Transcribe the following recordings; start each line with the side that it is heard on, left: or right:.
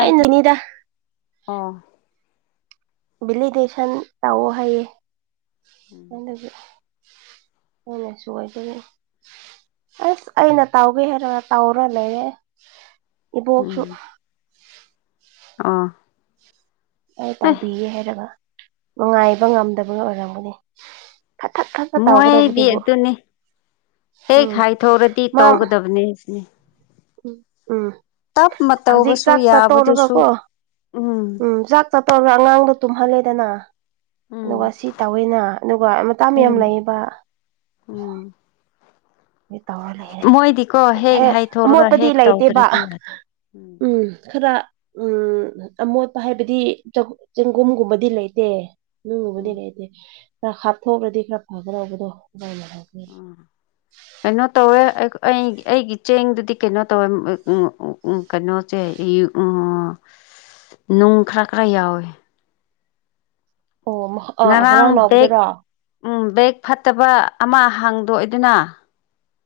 right: ꯑꯩ ꯅꯅꯤꯗ
left: ꯑꯥ
right: ꯚꯦꯂꯤꯇꯦꯁꯟ ꯇꯧꯑꯣ ꯍꯥꯏꯌꯦꯃ ꯍꯅꯁꯨꯋꯥꯏ ꯇ ꯑꯁ ꯑꯩꯅ ꯇꯧꯒꯦ ꯍꯥꯏꯔꯒ ꯇꯥꯎꯔ ꯂꯩꯔꯦ ꯏꯕꯣꯛꯁꯨ
left: ꯑꯥ
right: ꯑꯩ ꯇꯧꯕꯤꯒꯦ ꯍꯥꯏꯔꯒ ꯅꯨꯡꯉꯥꯏꯕ ꯉꯝꯗꯕꯒ ꯑꯣꯏꯔꯝꯒꯅꯤ ꯐꯠꯊꯠ ꯐꯠꯄ
left: ꯃꯣꯏꯗꯤ
right: ꯇꯧꯒꯗꯧꯕꯗꯨꯕꯨ
left: ꯑꯗꯨꯅꯤ ꯍꯦꯛ
right: ꯎꯝ
left: ꯈꯥꯏꯊꯣꯛꯔꯗꯤ
right: ꯃꯥ
left: ꯇꯧꯒꯗꯕꯅꯦ ꯁꯤꯅꯤ
right: ꯎꯝ ꯎꯝ
left: ꯇꯞꯅ
right: ꯍꯧꯖꯤꯛ
left: ꯇꯧꯕꯁꯨ
right: ꯆꯥꯛ
left: ꯌꯥꯕꯗꯨꯁꯨ
right: ꯆꯥꯠꯇꯧꯔꯒꯀꯣ ꯎꯝ ꯆꯥꯛ ꯆꯠꯇꯧꯒ ꯑꯉꯥꯡꯗꯣ ꯇꯨꯝꯍꯜꯂꯦꯗꯅ ꯑꯗꯨꯒ
left: ꯎꯝ
right: ꯁꯤ ꯇꯧꯋꯦꯅ ꯑꯗꯨꯒ ꯃꯇꯥ ꯌꯥꯝ
left: ꯎꯝ
right: ꯂꯩꯌꯦꯕ
left: ꯎꯝ
right: ꯇꯧꯔ ꯂꯩꯔꯦ
left: ꯃꯣꯏꯗꯤꯀꯣ ꯍꯦꯛ
right: ꯍꯦ
left: ꯍꯥꯏꯊꯣꯔꯒ
right: ꯑꯃꯣꯠꯇꯗꯤ
left: ꯍꯦꯛ
right: ꯂꯩꯇꯦꯕ
left: ꯇꯧꯗ꯭ꯔꯗꯤ ꯌꯥꯗꯦ
right: ꯎꯝ ꯈꯔ ꯎꯝ ꯑꯃꯣꯠꯄ ꯍꯥꯏꯕꯗꯤ ꯆꯦꯡꯒꯨꯝꯒꯨꯝꯕꯗꯤ ꯂꯩꯇꯦ ꯅꯨꯡꯒꯨꯝꯕꯗꯤ
left: ꯎꯝ
right: ꯂꯩꯇꯦ ꯈꯔ ꯍꯥꯞꯊꯣꯛꯎꯂꯗꯤ ꯈꯔ ꯐꯒꯗꯧꯕꯗꯣ
left: ꯎꯝ ꯀꯩꯅꯣ ꯇꯧꯋꯦ ꯑꯩ ꯑꯩꯒꯤ ꯆꯦꯡꯗꯨꯗꯤ ꯀꯩꯅꯣ ꯇꯧꯋꯦ ꯎ ꯎ ꯀꯩꯅꯣꯁꯦ ꯎ ꯅꯨꯡ ꯈꯔ ꯈꯔ ꯌꯥꯎꯋꯦ
right: ꯑꯣ ꯑꯥ ꯉꯔꯥꯡ ꯅꯥꯎꯕꯗꯨꯔꯣ
left: ꯎꯝ ꯕꯦꯛ ꯐꯠꯇꯕ ꯑꯃ ꯍꯥꯡꯗꯣꯛꯏ ꯑꯗꯨꯅ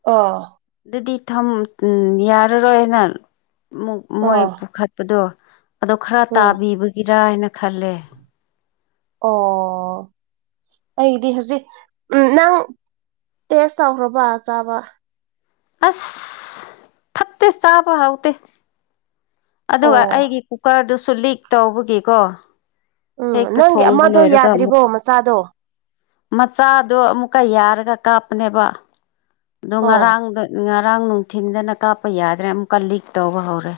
right: ꯑꯣ
left: ꯑꯗꯨꯗꯤ ꯌꯥꯔꯔꯣꯏꯅꯛ ꯃꯣꯏ
right: ꯑꯥ
left: ꯄꯨꯈꯠ ꯑꯗꯣ ꯑꯗꯣ ꯈꯔ
right: ꯎꯝ
left: ꯇꯥꯕꯤꯕꯒꯤꯔ ꯍꯥꯏꯅ ꯈꯜꯂꯦ
right: ꯑꯣ ꯑꯩꯗꯤ ꯍꯧꯖꯤꯛ ꯎ ꯅꯪ ꯇꯦꯁ ꯇꯧꯈ꯭ꯔꯕ ꯆꯥꯕ
left: ꯑꯁ ꯐꯠꯇꯦ ꯆꯥꯕ ꯍꯥꯎꯗꯦ ꯑꯗꯨꯒ
right: ꯑꯣ
left: ꯑꯩꯒꯤ ꯀꯨꯀꯔꯗꯨꯁꯨ ꯂꯤꯛ ꯇꯧꯕꯒꯤꯀꯣ
right: ꯎꯝ
left: ꯍꯦꯛꯇ
right: ꯅꯪꯒꯤ
left: ꯊꯣꯡꯕ
right: ꯑꯃꯗꯣ
left: ꯂꯣꯏꯔꯒ ꯑꯃꯨꯛ
right: ꯌꯥꯗ꯭ꯔꯤꯕꯣ ꯃꯆꯥꯗꯣ
left: ꯃꯆꯥꯗꯣ ꯑꯃꯨꯛꯀ ꯌꯥꯔꯒ ꯀꯥꯞꯄꯅꯦꯕ ꯑꯗꯣ
right: ꯑꯣ
left: ꯉꯔꯥꯡꯗ ꯉꯔꯥꯡ ꯅꯨꯡꯊꯤꯟꯗꯅ ꯀꯥꯞꯄ ꯌꯥꯗ꯭ꯔꯦ ꯑꯃꯨꯛꯀ ꯂꯤꯛ ꯇꯧꯕ ꯍꯧꯔꯦ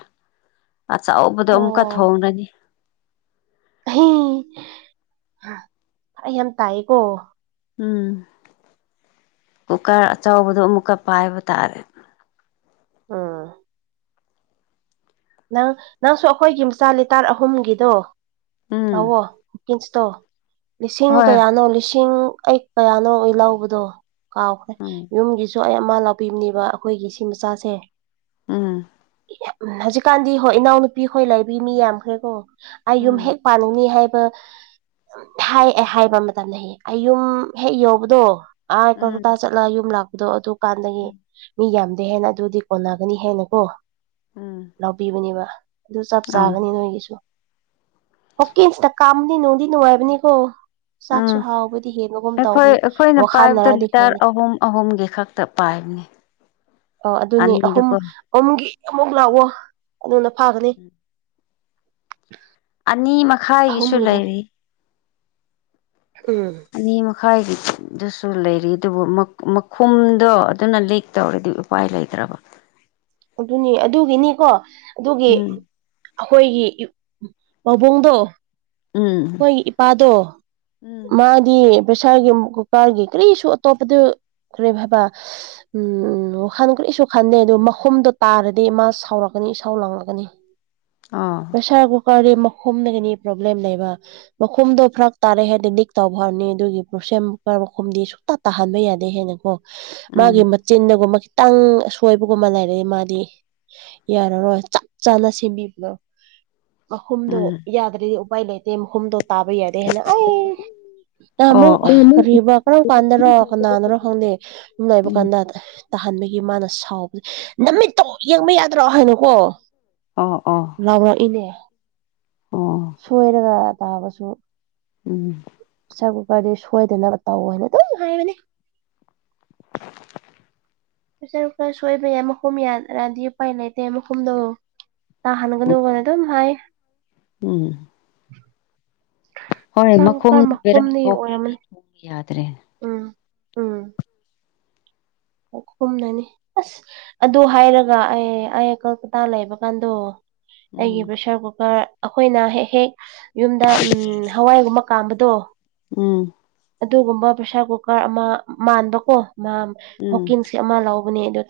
left: ꯑꯆꯕꯗꯣ ꯑꯃꯨꯛꯀ ꯊꯣꯡꯡꯂꯅꯤ
right: ꯍ ꯑꯩ ꯌꯥꯝ ꯇꯥꯏꯌꯦꯀꯣ
left: ꯎꯝ ꯀꯨꯀꯔ ꯑꯆꯕꯗꯣ ꯑꯃꯨꯛꯀ ꯄꯥꯏꯕ ꯇꯥꯔꯦ
right: ꯎꯝ ꯅꯪ ꯅꯪꯁꯨ ꯑꯩꯈꯣꯏꯒꯤ ꯃꯆꯥ ꯂꯤꯇꯔ ꯑꯍꯨꯝꯒꯤꯗꯣ
left: ꯎꯝ
right: [unintelligible] ꯂꯤꯁꯤꯡ
left: ꯍꯣꯏ
right: ꯀꯌꯥꯅꯣ ꯂꯤꯁꯤꯡ ꯀꯌꯥꯅꯣ ꯑꯩ ꯂꯧꯕꯗꯣ ꯀꯥꯎꯈ꯭ꯔꯦ
left: ꯎꯝ
right: ꯌꯨꯝꯒꯤꯁꯨ ꯑꯩ ꯑꯃ ꯂꯥꯛꯄꯤꯕꯅꯦꯕ ꯑꯩꯈꯣꯏꯒꯤ ꯁꯤ ꯃꯆꯥꯁꯦ
left: ꯎꯝ
right: ꯍꯧꯖꯤꯛꯀꯥꯟꯗꯤ ꯍꯣꯏ ꯏꯅꯥꯎꯅꯨꯄꯤ ꯍꯣꯏ ꯂꯩꯕꯤ ꯃꯤ ꯌꯥꯝꯈ꯭ꯔꯦꯀꯣ ꯑꯩ ꯌꯨꯝ
left: ꯎꯝ
right: ꯍꯦꯛ [unintelligible] ꯍꯥꯏ ꯍꯥꯏꯕ ꯃꯇꯝꯗ ꯑꯩ ꯌꯨꯝ ꯍꯦꯛ ꯌꯧꯕꯗꯣ ꯑꯥꯏ
left: ꯎꯝ
right: ꯀꯜꯀꯇꯥ ꯆꯠꯂꯒ ꯌꯨꯝ ꯂꯥꯛꯄꯗꯣ ꯑꯗꯨ ꯀꯥꯟꯗꯒꯤ
left: ꯎꯝ
right: ꯃꯤ ꯌꯥꯝꯗꯤ ꯍꯦꯟꯅ ꯑꯗꯨꯗꯤ ꯑꯣꯟꯅꯒꯅꯤ ꯍꯥꯏꯅ ꯀꯣ
left: ꯎꯝ
right: ꯂꯧꯕꯤꯕꯅꯦꯕ ꯑꯗꯨ ꯆꯞ
left: ꯑꯥ
right: ꯆꯥꯒꯅꯤ ꯅꯣꯏꯒꯤꯁꯨ ꯑꯣ ꯀꯁꯤꯗ ꯀꯥꯎꯗꯤ ꯅꯨꯡꯗꯤ ꯅꯨꯡꯉꯥꯏꯕꯅꯤ ꯀꯣ ꯆꯥꯛꯁꯨ
left: ꯑꯥ
right: ꯍꯥꯎꯕꯗꯤ ꯍꯦꯟꯕꯒꯨꯝ
left: ꯑꯩꯈꯣꯏ
right: ꯇꯧꯕꯅꯤ
left: ꯑꯩꯈꯣꯏꯅ ꯄꯥꯏꯕꯗ
right: ꯋꯥꯈꯜꯅꯔꯗꯤ
left: ꯂꯤꯇꯔ
right: ꯈꯪꯗꯦ
left: ꯑꯍꯨꯝ ꯑꯍꯨꯝꯒꯤ ꯈꯛꯇ ꯄꯥꯏꯕꯅꯤ
right: ꯑꯣ ꯑꯗꯨꯅꯤ ꯑꯍꯨꯝ
left: ꯑꯅꯤꯗꯨꯀꯣ
right: ꯑꯍꯨꯝꯒꯤ ꯑꯃꯨꯛ ꯂꯥꯛꯑꯣ ꯑꯗꯨꯅ ꯐꯥꯒꯅꯤ
left: ꯑꯅꯤ ꯃꯈꯥꯏꯒꯤꯁꯨ
right: ꯑꯍꯨꯝꯒꯤꯗ
left: ꯂꯩꯔꯤ
right: ꯎꯝ
left: ꯑꯅꯤ ꯃꯈꯥꯏꯗꯨꯁꯨ ꯂꯩꯔꯤ ꯑꯗꯨꯕꯨ ꯃꯈꯨꯝꯗꯣ ꯑꯗꯨꯅ ꯂꯤꯛ ꯇꯧꯔꯗꯤ ꯎꯄꯥꯏ ꯂꯩꯇꯔꯕ
right: ꯑꯗꯨꯅꯤ ꯑꯗꯨꯒꯤꯅꯤꯀꯣ ꯑꯗꯨꯒꯤ
left: ꯎꯝ
right: ꯑꯩꯈꯣꯏꯒꯤ ꯄꯥꯕꯨꯡꯗꯣ
left: ꯎꯝ
right: ꯍꯣꯏ ꯏꯄꯥꯗꯣ
left: ꯎꯝ
right: ꯃꯥꯗꯤ ꯄ꯭ꯔꯦꯁꯥꯔꯒꯤ ꯀꯨꯀꯔꯒꯤ ꯀꯔꯤꯁꯨ ꯑꯇꯣꯞꯄꯗꯨ ꯀꯔꯤ ꯍꯥꯏꯕ ꯎꯝ ꯋꯥꯈꯟ ꯀꯔꯤꯁꯨ ꯈꯟꯗꯦ ꯑꯗꯣ ꯃꯈꯨꯝꯗꯣ ꯇꯥꯔꯗꯤ ꯃꯥ ꯁꯥꯎꯔꯛꯀꯅꯤ ꯏꯁꯩ ꯂꯥꯡꯂꯛꯀꯅꯤ
left: ꯑ
right: ꯄꯩꯁꯥꯔ ꯀꯨꯀꯥꯗꯤ ꯃꯈꯨꯝꯅ ꯍꯦꯟꯅ ꯄ꯭ꯔꯣꯕ꯭ꯂꯦꯝ ꯂꯩꯕ ꯃꯈꯨꯝꯗꯣ ꯐꯔꯛ ꯇꯥꯔꯦ ꯍꯥꯏꯗꯤ ꯂꯤꯛ ꯇꯧꯈꯔꯅꯤ ꯑꯗꯨꯒꯤ ꯄ꯭ꯔꯣꯁꯦꯝꯔ ꯃꯈꯨꯝꯗꯤ ꯁꯨꯛꯇ ꯇꯥꯍꯟꯕ ꯌꯥꯗꯦ ꯍꯦꯟꯅ ꯀꯣ ꯃꯥꯒꯤ
left: ꯎꯝ
right: ꯃꯆꯤꯟꯗꯒꯨꯝꯕ ꯈꯤꯇꯪꯁꯣꯏꯕꯒꯨꯝꯕ ꯂꯩꯔꯗꯤ ꯃꯥꯗꯤ ꯌꯥꯔꯔꯣꯏ ꯆꯞ ꯆꯥꯅ ꯁꯦꯝꯕꯤꯕꯗꯣ ꯃꯈꯨꯝꯗꯣ
left: ꯎꯝ
right: ꯌꯥꯗ꯭ꯔꯗꯤ ꯎꯄꯥꯏ ꯂꯩꯇꯦ ꯃꯈꯨꯝꯗꯣ ꯇꯥꯕ ꯌꯥꯗꯦ ꯍꯥꯏꯌꯦꯟꯅ ꯑꯩ
left: ꯑꯣ
right: ꯅꯍꯥꯟꯃꯨꯛ
left: ꯑꯣ
right: ꯀꯔꯤꯕ ꯀꯔꯝ ꯀꯥꯟꯗꯔꯣ ꯀꯅꯥꯟꯅꯔꯣ ꯈꯪꯗꯦ ꯁꯨꯝ ꯂꯥꯏꯕ
left: ꯎꯝ
right: ꯀꯥꯟꯗ ꯇꯥꯍꯟꯕꯒꯤ ꯃꯥꯅ ꯁꯥꯎꯕ ꯅꯃꯤꯠꯇꯣ ꯌꯦꯡꯕ ꯌꯥꯗ꯭ꯔꯣ ꯍꯥꯏꯅꯀꯣ
left: ꯑꯣ ꯑꯣ
right: ꯂꯥꯎꯔꯛꯏꯅꯦ
left: ꯑꯣ
right: ꯁꯣꯏꯔꯒ ꯇꯥꯕꯁꯨ
left: ꯎꯝ
right: ꯄ꯭ꯔꯦꯁꯔ ꯀꯨꯀꯔꯗꯤ ꯁꯣꯏꯗꯅꯕ ꯇꯧ ꯍꯥꯏꯅ ꯑꯗꯨꯝ ꯍꯥꯏꯕꯅꯤ
left: [unintelligible]
right: ꯄ꯭ꯔꯦꯁꯔ ꯀꯨꯀꯔ ꯁꯣꯏꯕ ꯌꯥꯏ ꯃꯈꯨꯝ ꯌꯥ ꯌꯥꯗꯤ ꯎꯄꯥꯏ ꯂꯩꯇꯦ ꯃꯈꯨꯝꯗꫭ ꯇꯥ ꯍꯟꯒꯅꯨꯒꯅ ꯑꯗꯨꯝ ꯍꯥꯏ
left: ꯎꯝ ꯍꯣꯏ
right: ꯆꯥꯛ ꯂꯨꯄꯥ
left: ꯃꯈꯨꯝꯗꯨ ꯕꯦꯔꯥ
right: ꯃꯈꯨꯝꯗꯤ
left: ꯊꯣꯛꯈ꯭ꯔꯗꯤ
right: ꯑꯣꯏꯔꯝꯃꯅꯤ
left: ꯊꫭꯕ ꯌꯥꯗ꯭ꯔꯦ
right: ꯎꯝ ꯎꯝ ꯃꯥꯈꯨꯝꯅꯅꯤ ꯑꯁ ꯑꯗꯨ ꯍꯥꯏꯔꯒ ꯑꯩ ꯑꯩ ꯀꯜꯀꯇꯥ ꯂꯩꯕꯀꯥꯟꯗꯣ
left: ꯎꯝ
right: ꯑꯩꯒꯤ ꯄ꯭ꯔꯦꯁꯔ ꯀꯨꯀꯔ ꯑꯩꯈꯣꯏꯅ ꯍꯦꯛ ꯍꯦꯛ ꯌꯨꯝꯗ ꯍꯋꯥꯏꯒꯨꯝꯕ ꯀꯥꯝꯕꯗꯣ
left: ꯎꯝ
right: ꯑꯗꯨꯒꯨꯝꯕ ꯄ꯭ꯔꯦꯁꯥꯔ ꯀꯨꯀꯔ ꯑꯃ ꯃꯥꯟꯕꯀꯣ ꯃꯥ
left: ꯎꯝ
right: ꯍꯣꯀꯤꯟꯁ ꯑꯃ ꯂꯧꯕꯅꯦ ꯑꯗꯣ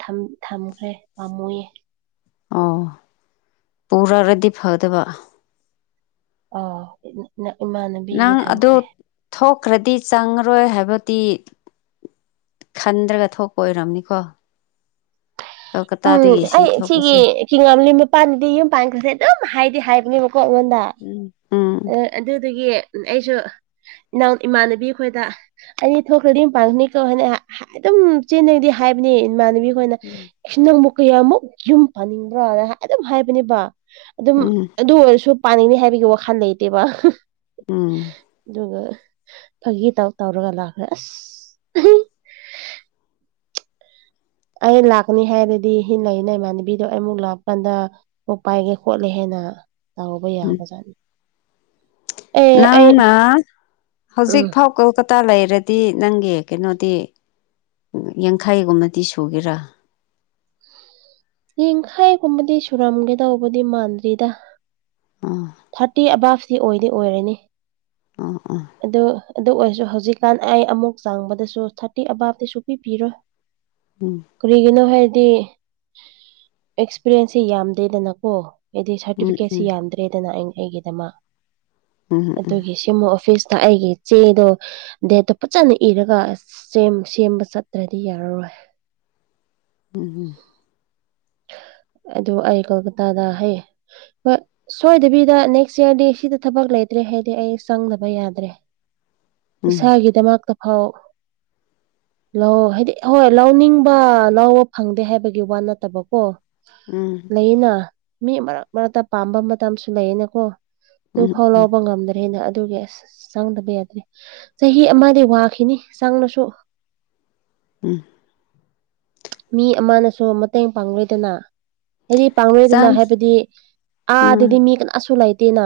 right: ꯊꯝꯈ꯭ꯔꯦ ꯄꯥꯝꯃꯨꯌꯦ
left: ꯑꯣ ꯄꯨꯔꯛꯑꯗꯤ ꯐꯒꯗꯕ
right: ꯑꯥꯎ ꯏꯃꯥꯟꯅꯕꯤꯒꯤ
left: ꯅꯪ ꯑꯗꯨ
right: ꯊꯝꯈ꯭ꯔꯦ
left: ꯊꯣꯛꯈ꯭ꯔꯗꯤ ꯆꯪꯉꯔꯣꯏ ꯍꯥꯏꯕꯗꯤ ꯈꯟꯗ꯭ꯔꯒ ꯊꯣꯛꯄ ꯑꯣꯏꯔꯝꯅꯤꯀꯣ
right: ꯎꯝ
left: ꯀꯜꯀꯇꯥꯗꯒꯤ ꯁꯤ
right: ꯑꯩ ꯁꯤꯒꯤ
left: ꯊꯣꯛꯄꯁꯦ
right: ꯆꯤꯉꯝꯂꯤ ꯃꯄꯥꯅꯗꯤ ꯌꯨꯝ ꯄꯥꯟꯈ꯭ꯔꯁꯦ ꯑꯗꯨꯝ ꯍꯥꯏꯗꯤ ꯍꯥꯏꯕꯅꯦꯕꯀꯣ ꯑꯩꯉꯣꯟꯗ
left: ꯎꯝ ꯎꯝ
right: ꯑꯗꯨꯗꯒꯤ ꯑꯩꯁꯨ ꯏꯅꯥꯎ ꯏꯃꯥꯟꯅꯕꯤ ꯈꯣꯏꯗ ꯑꯩꯒꯤ ꯊꯣꯛꯈ꯭ꯔꯗꯤ ꯌꯨꯝ ꯄꯥꯡꯒꯅꯤ ꯀꫭ ꯍꯥꯏꯅ ꯑꯗꯨꯝ ꯆꯤꯟꯗꯗꯤ ꯍꯥꯏꯕꯅꯦ ꯏꯃꯥꯟꯅꯕꯤ ꯃꫭꯏꯅ ꯅꯪꯕꯨ ꯀꯌꯥꯃꯨꯛ ꯌꯨꯝ ꯄꯥꯅꯤꯡꯕ꯭ꯔꯣꯅ ꯑꯗꯨꯝ ꯍꯥꯏꯕꯅꯦꯕ ꯑꯗꯨꯝ
left: ꯎꯝ
right: ꯑꯗꯨ ꯑꯣꯏꯔꯁꯨ ꯄꯥꯅꯤꯡꯅꯤ ꯍꯥꯏꯕꯒꯤ ꯋꯥꯈꯜ ꯂꯩꯇꯦꯕ
left: ꯎꯝ
right: ꯑꯗꯨꯒ ꯐꯥꯒꯤ ꯇꯧ ꯇꯧꯔꯒ ꯂꯥꯛꯈ꯭ꯔꯦ ꯑꯁ ꯑꯩ ꯂꯥꯛꯀꯅꯤ ꯍꯥꯏꯔꯗꯤ ꯍꯟꯅ ꯂꯩꯩꯅ ꯏꯃꯥꯟꯅꯕꯤꯗꯣ ꯑꯩ ꯑꯃꯨꯛ ꯂꯥꯛꯀꯥꯟꯗ ꯀꫭꯛ ꯄꯥꯏꯒꯦ ꯈꯣꯠꯂꯦ ꯍꯥꯏꯅ ꯇꯥꯎꯕ
left: ꯎꯝ
right: ꯌꯥꯕꯖꯥꯠꯅꯤ ꯑꯦ ꯑꯩ
left: ꯅꯪꯅ ꯍꯧꯖꯤꯛ
right: ꯎꯝ
left: ꯐꯥꯎ ꯀꯣꯜꯀꯇꯥ ꯂꯩꯔꯗꯤ ꯅꯪꯒꯤ ꯀꯩꯅꯣꯗꯤ ꯌꯥꯡꯈꯩꯒꯨꯝꯕꯗꯤ ꯁꯨꯒꯦꯔꯥ
right: ꯌꯦꯡꯈꯥꯏꯒꯨꯝꯕꯗꯤ ꯁꯨꯔꯝꯒꯦ ꯇꯧꯕꯗꯤ ꯃꯥꯟꯗ꯭ꯔꯤꯗ
left: ꯑꯥ
right: ꯊꯥꯔꯇꯤ ꯑꯕꯥꯞꯇꯤ ꯑꯣꯏꯗꯤ ꯑꯣꯏꯔꯅꯤ
left: ꯑꯥ ꯑꯥ
right: ꯑꯗꯨ ꯑꯗꯨ ꯑꯣꯏꯔꯁꯨ ꯍꯧꯖꯤꯛꯀꯥꯟ ꯑꯩ ꯑꯃꯨꯛ ꯆꯥꯡꯕꯗꯁꯨ ꯊꯥꯔꯇꯤ ꯑꯕꯥꯞꯇꯤ ꯁꯨꯄꯤ ꯄꯤꯔꯣꯏ [unintelligible]
left: ꯎꯝ
right: ꯀꯔꯤꯒꯤꯅꯣ ꯍꯥꯏꯔꯗꯤ ꯑꯦꯛꯁꯄꯤꯔꯦꯟꯁꯁꯦ ꯌꯥꯝꯗꯦꯗꯅꯀꯣ ꯍꯥꯏꯗꯤ
left: ꯎꯝ ꯎꯝ
right: ꯁꯥꯔꯇꯤꯐꯤꯀꯦꯠꯁꯤ ꯌꯥꯝꯗ꯭ꯔꯦꯗꯅ ꯑꯩ ꯑꯩꯒꯤꯗꯃꯛ
left: ꯎꯝ
right: ꯑꯗꯨꯒꯤ ꯑꯦꯝꯃꫭ ꯑꯣꯐꯤꯁꯇ ꯑꯩꯒꯤ ꯆꯦꯗꯣ ꯗꯦꯠꯇꯣ ꯐꯖꯅ ꯏꯔꯒ ꯁꯦꯝ ꯁꯦꯝꯕ ꯆꯠꯇ꯭ꯔꯗꯤ ꯌꯥꯔꯔꯣꯏ
left: ꯎꯝ ꯎꯝ
right: ꯑꯗꯨ ꯑꯩ ꯀꯜꯀꯇꯥꯗ ꯍꯩꯌꯦ ꯍꫭꯏ ꯁꯣꯏꯗꯕꯤꯗ ꯅꯦꯛꯁ ꯏꯌꯥꯔꯗꯤ ꯁꯤꯗ ꯊꯕꯛ ꯂꯩꯇ꯭ꯔꯦ ꯍꯥꯏꯗꯤ ꯑꯩ ꯆꯪꯗꯕ ꯌꯥꯗ꯭ꯔꯦ
left: ꯎꯝ
right: ꯏꯁꯥꯒꯤꯗꯃꯛꯇ ꯐꯥꯎ ꯂꯧ ꯍꯥꯏꯗꯤ ꯍꯣꯏ ꯂꯧꯅꯤꯡꯕ ꯂꯧꯕ ꯐꯪꯗꯦ ꯍꯥꯏꯕꯒꯤ ꯋꯥ ꯅꯠꯇꯕꯀꯣ ꯀꫭ
left: ꯎꯝ
right: ꯂꯩꯌꯦꯅ ꯃꯤ ꯃꯔꯛ ꯃꯔꯛꯇ ꯄꯥꯝꯕ ꯃꯇꯝꯁꯨ ꯂꯩꯌꯦꯅꯀꯣ
left: ꯎꯝ
right: ꯑꯗꯨ
left: ꯎꯝ
right: ꯐꯥꯎ
left: ꯎꯝ
right: ꯂꯥꯎꯕ ꯉꯝꯗ꯭ꯔꯦꯅ ꯑꯗꯨꯒꯤ ꯑꯁ ꯆꯪꯗꯕ ꯌꯥꯗ꯭ꯔꯦ ꯆꯍꯤ ꯑꯃꯗꯤ ꯋꯥꯈꯤꯅꯤ ꯆꯪꯂꯁꯨ
left: ꯎꯝ
right: ꯃꯤ ꯑꯃꯅꯁꯨ ꯃꯇꯦꯡ ꯄꯥꯡꯂꯣꯏꯗꯅ ꯍꯥꯏꯗꯤ ꯄꯥꯡꯂꯣꯏꯗꯨꯅ
left: ꯆꯪ
right: ꯍꯥꯏꯕꯗꯤ ꯑꯥꯗꯗꯤ
left: ꯎꯝ
right: ꯃꯤ ꯀꯅꯥꯁꯨ ꯂꯩꯇꯦꯅ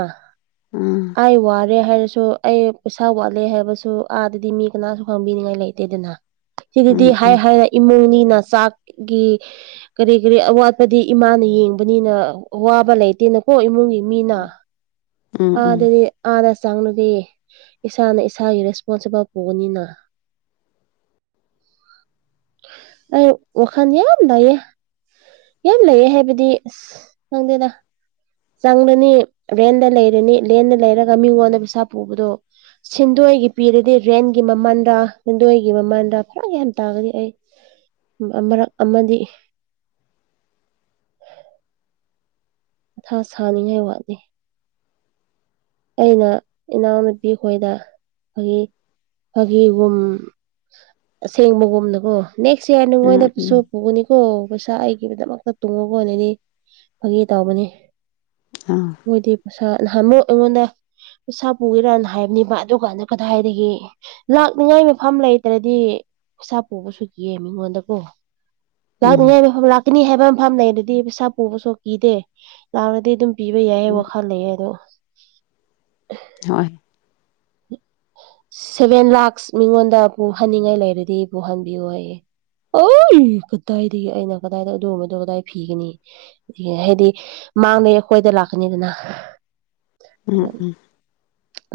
left: ꯎꯝ
right: ꯑꯩ ꯋꯥꯔꯦ ꯍꯥꯏꯔꯁꯨ ꯑꯩ ꯄꯩꯁꯥ ꯋꯥꯠꯂꯦ ꯍꯥꯏꯕꯁꯨ ꯑꯥꯗꯗꯤ ꯃꯤ ꯀꯅꯥꯁꯨ ꯈꯪꯕꯤꯅꯤꯉꯥꯏ ꯂꯩꯇꯦꯗꯅ ꯁꯤꯗꯨꯗꯤ
left: ꯎꯝ
right: ꯍꯥꯏ ꯍꯥꯏꯔ ꯏꯃꯨꯡꯅꯤꯅ ꯆꯥꯛꯒꯤ ꯀꯔꯤ ꯀꯔꯤ ꯑꯋꯥꯠꯄꯗꯤ ꯏꯃꯥꯅ ꯌꯦꯡꯕꯅꯤꯅ ꯑꯋꯥꯕ ꯂꯩꯇꯦꯅꯀꯣ ꯏꯃꯨꯡꯒꯤ ꯃꯤꯅ
left: ꯎꯝ ꯎꯝ ꯎꯝ
right: ꯑꯗꯗꯤ ꯑꯥꯗ ꯆꯪꯂꯗꯤ ꯏꯁꯥꯅ ꯏꯁꯥꯒꯤ ꯔꯦꯁꯄꯣꯟꯁꯤꯕꯜ ꯄꯨꯒꯅꯤꯅ ꯑꯩ ꯋꯥꯈꯟ ꯂꯩꯥꯌꯦ ꯌꯥꯝ ꯂꯩꯌꯦ ꯍꯥꯏꯕꯗꯤ ꯑꯁ ꯈꯪꯗꯦꯗ ꯆꯪꯂꯅꯤ ꯔꯦꯟꯗ ꯂꯩꯔꯅꯤ ꯂꯦꯟꯗ ꯂꯩꯔꯒ ꯃꯤꯉꯣꯟꯗ ꯄꯩꯁꯥ ꯄꯨꯕꯗꯣ ꯁꯤꯟꯗꯣꯏꯒꯤ ꯄꯤꯔꯗꯤ ꯔꯦꯟꯒꯤ ꯃꯃꯜꯗ ꯁꯤꯗꯣꯏꯒꯤ ꯃꯃꯜꯗ ꯄꯨꯔꯥ ꯌꯥꯝ ꯇꯥꯔꯒꯗꯤ ꯑꯩ ꯃꯔꯛ ꯑꯃꯗꯤ ꯃꯊꯥ ꯁꯥꯅꯤꯡꯉꯥꯏ ꯋꯥꯠꯂꯤ ꯑꯩꯅ ꯏꯅꯥꯎꯅꯨꯄꯤ ꯈꯣꯏꯗ ꯐꯥꯒꯤ ꯐꯥꯒꯤꯒꯨꯝ ꯑꯁꯦꯡꯕꯒꯨꯝꯅꯀꯣ ꯅꯦꯛꯁ ꯏꯌꯥꯔ
left: ꯎꯝ
right: ꯅꯉꯣꯏꯗꯁꯨ
left: ꯎꯝ
right: ꯄꯨꯒꯅꯤꯀꯣ ꯄꯩꯁꯥ ꯑꯩꯒꯤꯗꯃꯛꯇ ꯇꯨꯡꯉꯒ ꯑꯣꯏꯅꯗꯤ ꯐꯥꯒꯤ ꯇꯧꯕꯅꯤ
left: ꯑꯥ
right: ꯃꯣꯏꯗꯤ ꯄꯩꯁꯥ ꯅꯍꯝꯃꯣ ꯑꯩꯉꯣꯟꯗ ꯄꯩꯁꯥ ꯄꯨꯒꯦꯔꯅ ꯍꯥꯏꯕꯅꯦꯕ ꯑꯗꯨꯀꯥꯟꯗ ꯀꯗꯥꯏꯗꯒꯤ ꯂꯥꯛꯅꯤꯉꯥꯏ ꯃꯐꯝ ꯂꯩꯇ꯭ꯔꯗꯤ ꯏꯁꯩꯥ ꯄꯨꯕꯁꯨ ꯀꯌꯦ ꯃꯤꯉꯣꯟꯗꯀꯣ
left: ꯎꯝ
right: ꯂꯥꯛꯅꯤꯡꯉꯥꯏ ꯃꯐꯝ ꯂꯥꯛꯀꯅꯤ ꯍꯥꯏꯕ ꯃꯐꯝ ꯂꯩ ꯑꯗꯨꯗꯤ ꯄꯩꯁꯥ ꯄꯨꯕꯁꯨ ꯀꯤꯗꯦ ꯂꯥꯛꯂꯗꯤ ꯑꯗꯨꯝ ꯄꯤꯕ ꯌꯥꯏꯌꯦ
left: ꯎꯝ
right: ꯋꯥꯈꯜ ꯂꯩꯌꯦ ꯑꯗꯣ
left: ꯍꯣꯏ
right: ꯁꯚꯦꯟ ꯂꯥꯛꯁ ꯃꯤꯉꯣꯟꯗ ꯄꯨꯍꯟꯅꯤꯡꯉꯥꯏ ꯂꯩꯔꯗꯤ ꯄꯨꯍꯟꯕꯤꯌꯨ ꯑꯩꯌꯦ ꯑꯩ ꯀꯗꯥꯏꯗꯒꯤ ꯑꯩꯅ ꯀꯗꯥꯏꯗ ꯑꯗꯨꯒꯕꯗꯣ ꯀꯗꯥꯏ ꯐꯤꯒꯅꯤ ꯍꯥꯏꯗꯤ ꯃꯥꯡꯗꯩ ꯑꯩꯈꯣꯏꯗ ꯂꯥꯛꯀꯅꯤꯗꯅ
left: ꯎꯝ ꯎꯝ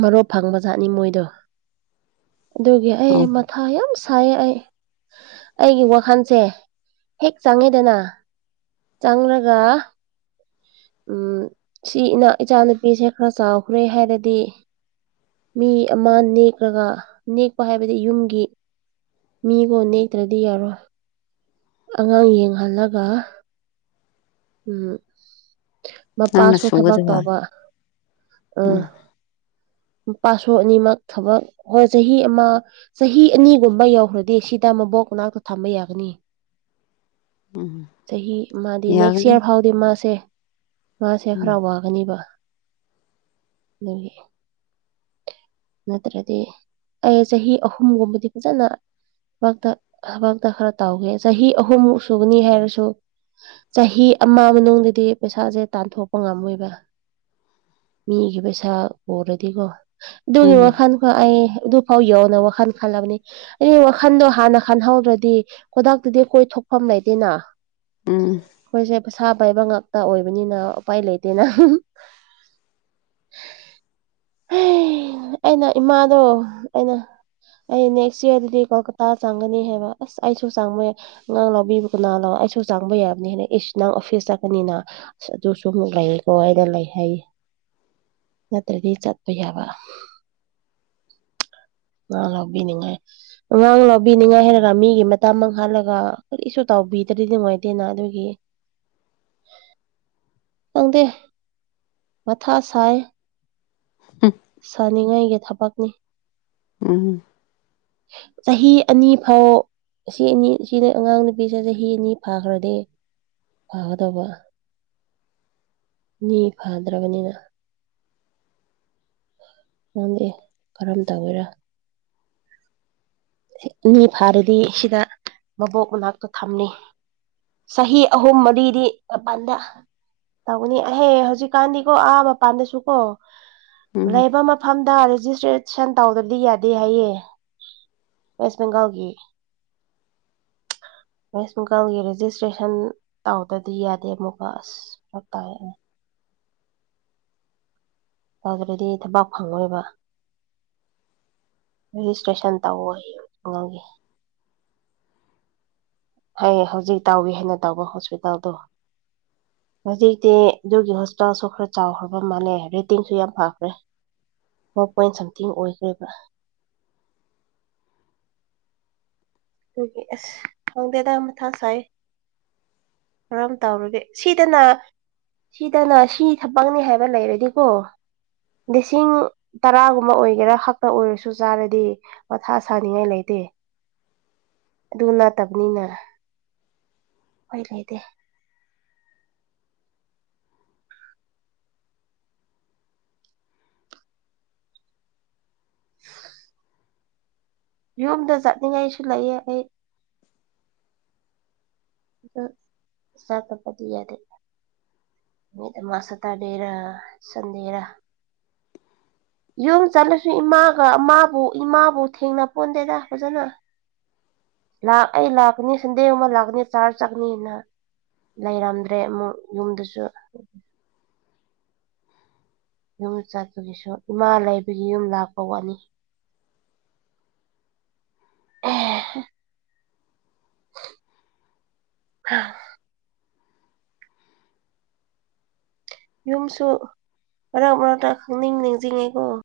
right: ꯃꯔꯨꯞ ꯐꯪꯕꯖꯥꯠꯅꯤ ꯃꯣꯏꯗꯣ ꯑꯗꯨꯒꯤ
left: ꯑꯧ
right: ꯑꯩ ꯃꯊꯥ ꯌꯥꯝ ꯁꯥꯏꯌꯦ ꯑꯩ ꯑꯩꯒꯤ ꯋꯥꯈꯜꯁꯦ ꯍꯦꯛ ꯆꯪꯉꯤꯗꯅ ꯆꯪꯉꯒ ꯎꯝ ꯁꯤ ꯏꯅꯥ ꯏꯆꯥꯅꯨꯄꯤꯁꯦ ꯈꯔ ꯆꯥꯎꯈ꯭ꯔꯦ ꯍꯥꯏꯔꯗꯤ ꯃꯤ ꯑꯃ ꯅꯦꯛꯂꯒ ꯅꯦꯛꯄ ꯍꯥꯏꯕꯗꯤ ꯌꯨꯝꯒꯤ ꯃꯤꯒꯣꯟ ꯅꯦꯛꯇ꯭ꯔꯗꯤ ꯌꯥꯔꯣꯏ ꯑꯉꯥꯡ ꯌꯦꯡꯍꯜꯂꯒ ꯎꯝ
left: ꯅꯪꯅ
right: ꯃꯄꯥꯁꯨ ꯊꯕꯛ
left: ꯁꯨꯒꯗꯕ
right: ꯇꯧꯕ ꯑꯥ ꯄꯥꯁꯨꯣ ꯑꯅꯤꯃꯛ ꯊꯕꯛ ꯍꯣꯏ ꯆꯍꯤ ꯑꯃ ꯆꯍꯤ ꯑꯅꯤꯒꯨꯝꯕ ꯌꯧꯈ꯭ꯔꯗꯤ ꯁꯤꯗ ꯃꯕꯣꯛ ꯃꯅꯥꯛꯇ ꯊꯝꯕ ꯌꯥꯒꯅꯤ
left: ꯎꯝ
right: ꯆꯍꯤ ꯃꯥꯗꯤ ꯅꯦꯛꯁ
left: ꯌꯥꯒꯅꯤ
right: ꯏꯌꯥꯔ ꯐꯥꯎꯗꯤ ꯃꯥꯁꯦ ꯃꯥꯁꯦ
left: ꯎꯝ
right: ꯍꯔꯥꯎꯕ ꯑꯅꯤꯕ ꯑꯗꯨꯒꯤ ꯅꯠꯇ꯭ꯔꯗꯤ ꯑꯩ ꯆꯍꯤ ꯑꯍꯨꯝꯒꯨꯝꯕꯗꯤ ꯐꯖꯅ ꯊꯕꯛ ꯊꯕꯛꯇ ꯈꯔ ꯇꯧꯒꯦ ꯆꯍꯤ ꯑꯍꯨꯝꯃꯨꯛ ꯁꯨꯒꯅꯤ ꯍꯥꯏꯔꯁꯨ ꯆꯍꯤ ꯑꯃ ꯃꯅꯨꯡꯗꯗꯤ ꯄꯩꯁꯥꯁꯦ ꯇꯥꯟꯊꯣꯛꯄ ꯉꯝꯃꯣꯏꯕ ꯃꯤꯒꯤ ꯄꯩꯁꯥ ꯎꯔꯗꯤꯀꯣ ꯑꯗꯨꯒꯤ
left: ꯎꯝ
right: ꯋꯥꯥꯟ ꯍ ꯑꯩ ꯑꯗꯨꯐꯥꯎ ꯌꯧꯅ ꯋꯥꯈꯜ ꯈꯜꯂꯕꯅꯤ ꯑꯩ ꯋꯥꯈꯟꯗꯣ ꯍꯥꯟꯅ ꯈꯟꯍꯧꯗ꯭ꯔꯗꯤ ꯈꯨꯗꯛꯇꯗꯤ ꯀꯣꯏꯊꯣꯛꯐꯝ ꯂꯩꯇꯦꯅ
left: ꯎꯝ
right: ꯑꯩꯈꯣꯏꯁꯦ ꯄꯩꯁꯥ ꯄꯥꯏꯕ ꯉꯥꯛꯇ ꯑꯣꯏꯕꯅꯤꯅ ꯎꯄꯥꯏ ꯂꯩꯇꯦꯅ ꯑꯩꯅ ꯏꯃꯥꯗꯣ ꯑꯩꯅ ꯑꯩ ꯅꯦꯛꯁ ꯌꯌꯥꯔꯗꯗꯤ ꯀꯣꯜꯀꯇꯥꯗ ꯆꯪꯒꯅꯤ ꯍꯥꯏꯕ ꯑꯁ ꯑꯩꯁꯨ ꯆꯪꯕꯏ ꯉꯉꯥꯡ ꯂꯧꯕꯕꯤꯕꯀꯣ ꯅꯍ ꯂꯥꯛꯑꯣ ꯑꯩꯁꯨ ꯆꯥꯡꯕ ꯌꯥꯕꯅꯤꯅ ꯑꯦ ꯅꯪ ꯑꯣꯐꯤꯁ ꯆꯠꯀꯅꯤꯅ ꯑ ꯑꯗꯨꯁꯨ ꯑꯃꯨꯛ ꯂꯩꯀꯣ ꯍꯥꯏꯅ ꯂꯩ ꯍꯥꯏꯌꯦ ꯅꯠꯇ꯭ꯔꯗꯤ ꯆꯠꯄ ꯌꯥꯕ ꯉꯥ ꯂꯧꯕꯤꯅꯤꯡꯉꯥꯏ ꯑꯉꯥꯡ ꯂꯧꯕꯤꯅꯤꯉꯥꯏ ꯍꯥꯏꯔꯒ ꯃꯤꯒꯤ ꯃꯇꯝ ꯃꯥꯡꯍꯜꯂꯒ ꯀꯔꯤꯁꯨ ꯇꯧꯕꯤꯗ꯭ꯔꯗꯤ ꯅꯨꯡꯉꯥꯏꯇꯦꯅ ꯑꯗꯨꯒꯤ ꯈꯪꯗꯦ ꯃꯊꯥ ꯁꯥꯏꯌꯦ
left: ꯍꯨꯝ
right: ꯁꯥꯅꯤꯡꯉꯥꯏꯒꯤ ꯊꯕꯛꯅꯤ
left: ꯎꯝ
right: ꯆꯍꯤ ꯑꯅꯤ ꯐꯥꯎ ꯁꯤ ꯑꯅꯤ ꯁꯤꯅꯤ ꯑꯉꯥꯡ ꯅꯨꯄꯤꯁꯦ ꯆꯍꯤ ꯑꯅꯤ ꯐꯥꯈ꯭ꯔꯗꯤ ꯐꯥꯒꯗꯧꯕ ꯃꯤ ꯐꯥꯗ꯭ꯔꯕꯅꯤꯅ ꯈꯪꯗꯦ ꯀꯔꯝ ꯇꯧꯋꯦꯔ ꯃꯤ ꯐꯥꯔꯗꯤ ꯁꯤꯗ ꯃꯕꯣꯛ ꯃꯅꯥꯛꯇ ꯊꯝꯅꯤ ꯆꯍꯤ ꯑꯍꯨꯝ ꯃꯔꯤꯗꯤ ꯃꯄꯥꯟꯗ ꯇꯧꯒꯅꯤ ꯑꯍꯦ ꯍꯧꯖꯤꯛ ꯀꯥꯟꯗꯤꯀꯣ ꯑꯥ ꯃꯄꯥꯟꯗꯁꯨ ꯀꯣ
left: ꯎꯝ
right: ꯂꯩꯕ ꯃꯐꯝꯗ ꯔꯦꯖꯤꯁꯇ꯭ꯔꯦꯁꯟ ꯇꯧꯗꯕꯗꯤ ꯌꯥꯗꯦ ꯍꯥꯏꯌꯦ ꯋꯦꯁ ꯕꯦꯡꯒꯜꯒꯤ ꯋꯦꯁ ꯕꯦꯡꯒꯜꯒꯤ ꯔꯦꯖꯤꯁꯇ꯭ꯔꯦꯁꯟ ꯇꯧꯗꯗꯤ ꯌꯥꯗꯦ ꯑꯃꯨꯛꯀ ꯑꯁ ꯢꯁ ꯐꯔꯛ ꯇꯥꯏꯌꯦ ꯇꯧꯗ꯭ꯔꯗꯤ ꯊꯕꯛ ꯐꯪꯉꯣꯏꯕ ꯔꯦꯖꯤꯁꯇ꯭ꯔꯦꯁꯟ ꯇꯧꯋꯣ ꯍꯥꯢꯌꯣ ꯑꯉꯥꯡꯒꯤ ꯍꯌꯦ ꯍꯧꯖꯤꯛ ꯇꯥꯎꯏ ꯍꯥꯏꯅ ꯇꯧꯕ ꯍꯣꯁꯄꯤꯇꯥꯜꯗꯣ ꯍꯧꯖꯤꯛꯇꯤ ꯑꯗꯨꯒꯤ ꯍꯣꯁꯄꯤꯇꯥꯜꯁꯨ ꯈꯔ ꯆꯥꯎꯈ꯭ꯔꯕ ꯃꯥꯜꯂꯦ ꯔꯦꯇꯤꯡꯁꯨ ꯌꯥꯝ ꯐꯈ꯭ꯔꯦ ꯐꯣꯔ ꯄꯣꯏꯟ ꯁꯝꯊꯤꯡ ꯑꯣꯏꯈ꯭ꯔꯦꯕ ꯑꯗꯨꯒꯤ ꯑꯁ ꯈꯪꯗꯦꯗ ꯃꯊꯥ ꯁꯥꯏꯌꯦ ꯀꯔꯝ ꯇꯧꯔꯒꯦ ꯁꯤꯗꯅ ꯁꯤꯗꯅ ꯁꯤ ꯊꯕꯛꯅꯤ ꯍꯥꯏꯕ ꯂꯩꯔꯗꯤꯀꯣ ꯂꯤꯁꯤꯡ ꯇꯔꯥꯒꯨꯝꯕ ꯑꯣꯏꯒꯦꯔꯥ ꯍꯛꯇ ꯑꯣꯏꯔꯁꯨ ꯆꯥꯔꯗꯤ ꯃꯊꯥ ꯁꯥꯅꯤꯡꯉꯥꯏ ꯂꯩꯇꯦ ꯑꯗꯨ ꯅꯠꯇꯕꯅꯤꯅ ꯎꯄꯥꯢ ꯂꯩꯇꯦ [unintelligible] ꯌꯨꯝꯗ ꯆꯠꯅꯤꯡꯉꯥꯏꯁꯨ ꯂꯩꯌꯦ ꯑꯩ ꯑ ꯆꯠꯇꯕꯗꯤ ꯌꯥꯗꯦ ꯅꯨꯃꯤꯠ ꯑꯃ ꯁꯥꯇ꯭ꯔꯗꯦꯔ ꯁꯟꯗꯦꯔ ꯌꯨꯝ ꯆꯠꯂꯁꯨ ꯏꯃꯥꯒ ꯃꯥꯕꯨ ꯏꯃꯥꯕꯨ ꯊꯦꯡꯅ ꯄꯣꯟꯗꯦꯗ ꯐꯖꯅ ꯂꯥꯛꯑꯦ ꯂꯥꯛꯀꯅꯤ ꯁꯟꯗꯦ ꯒꯨꯝꯕ ꯂꯥꯛꯀꯅꯤ ꯆꯥꯔꯆ ꯆꯠꯀꯅꯤꯅ ꯂꯩꯔꯝꯗ꯭ꯔꯦ ꯑꯃꯨꯛ ꯌꯨꯝꯗꯁꯨ ꯌꯨꯝ ꯆꯠꯄꯗꯨꯁꯨ ꯏꯃꯥ ꯂꯩꯕꯒꯤ ꯌꯨꯝ ꯂꯥꯛꯄ ꯋꯥꯅꯤ ꯑꯦꯍꯦ ꯑꯥ ꯌꯨꯝꯁꯨ ꯃꯔꯛ ꯃꯔꯛꯇ ꯈꯪꯅꯤꯡ ꯅꯤꯡꯖꯤꯡꯉꯦꯀꯣ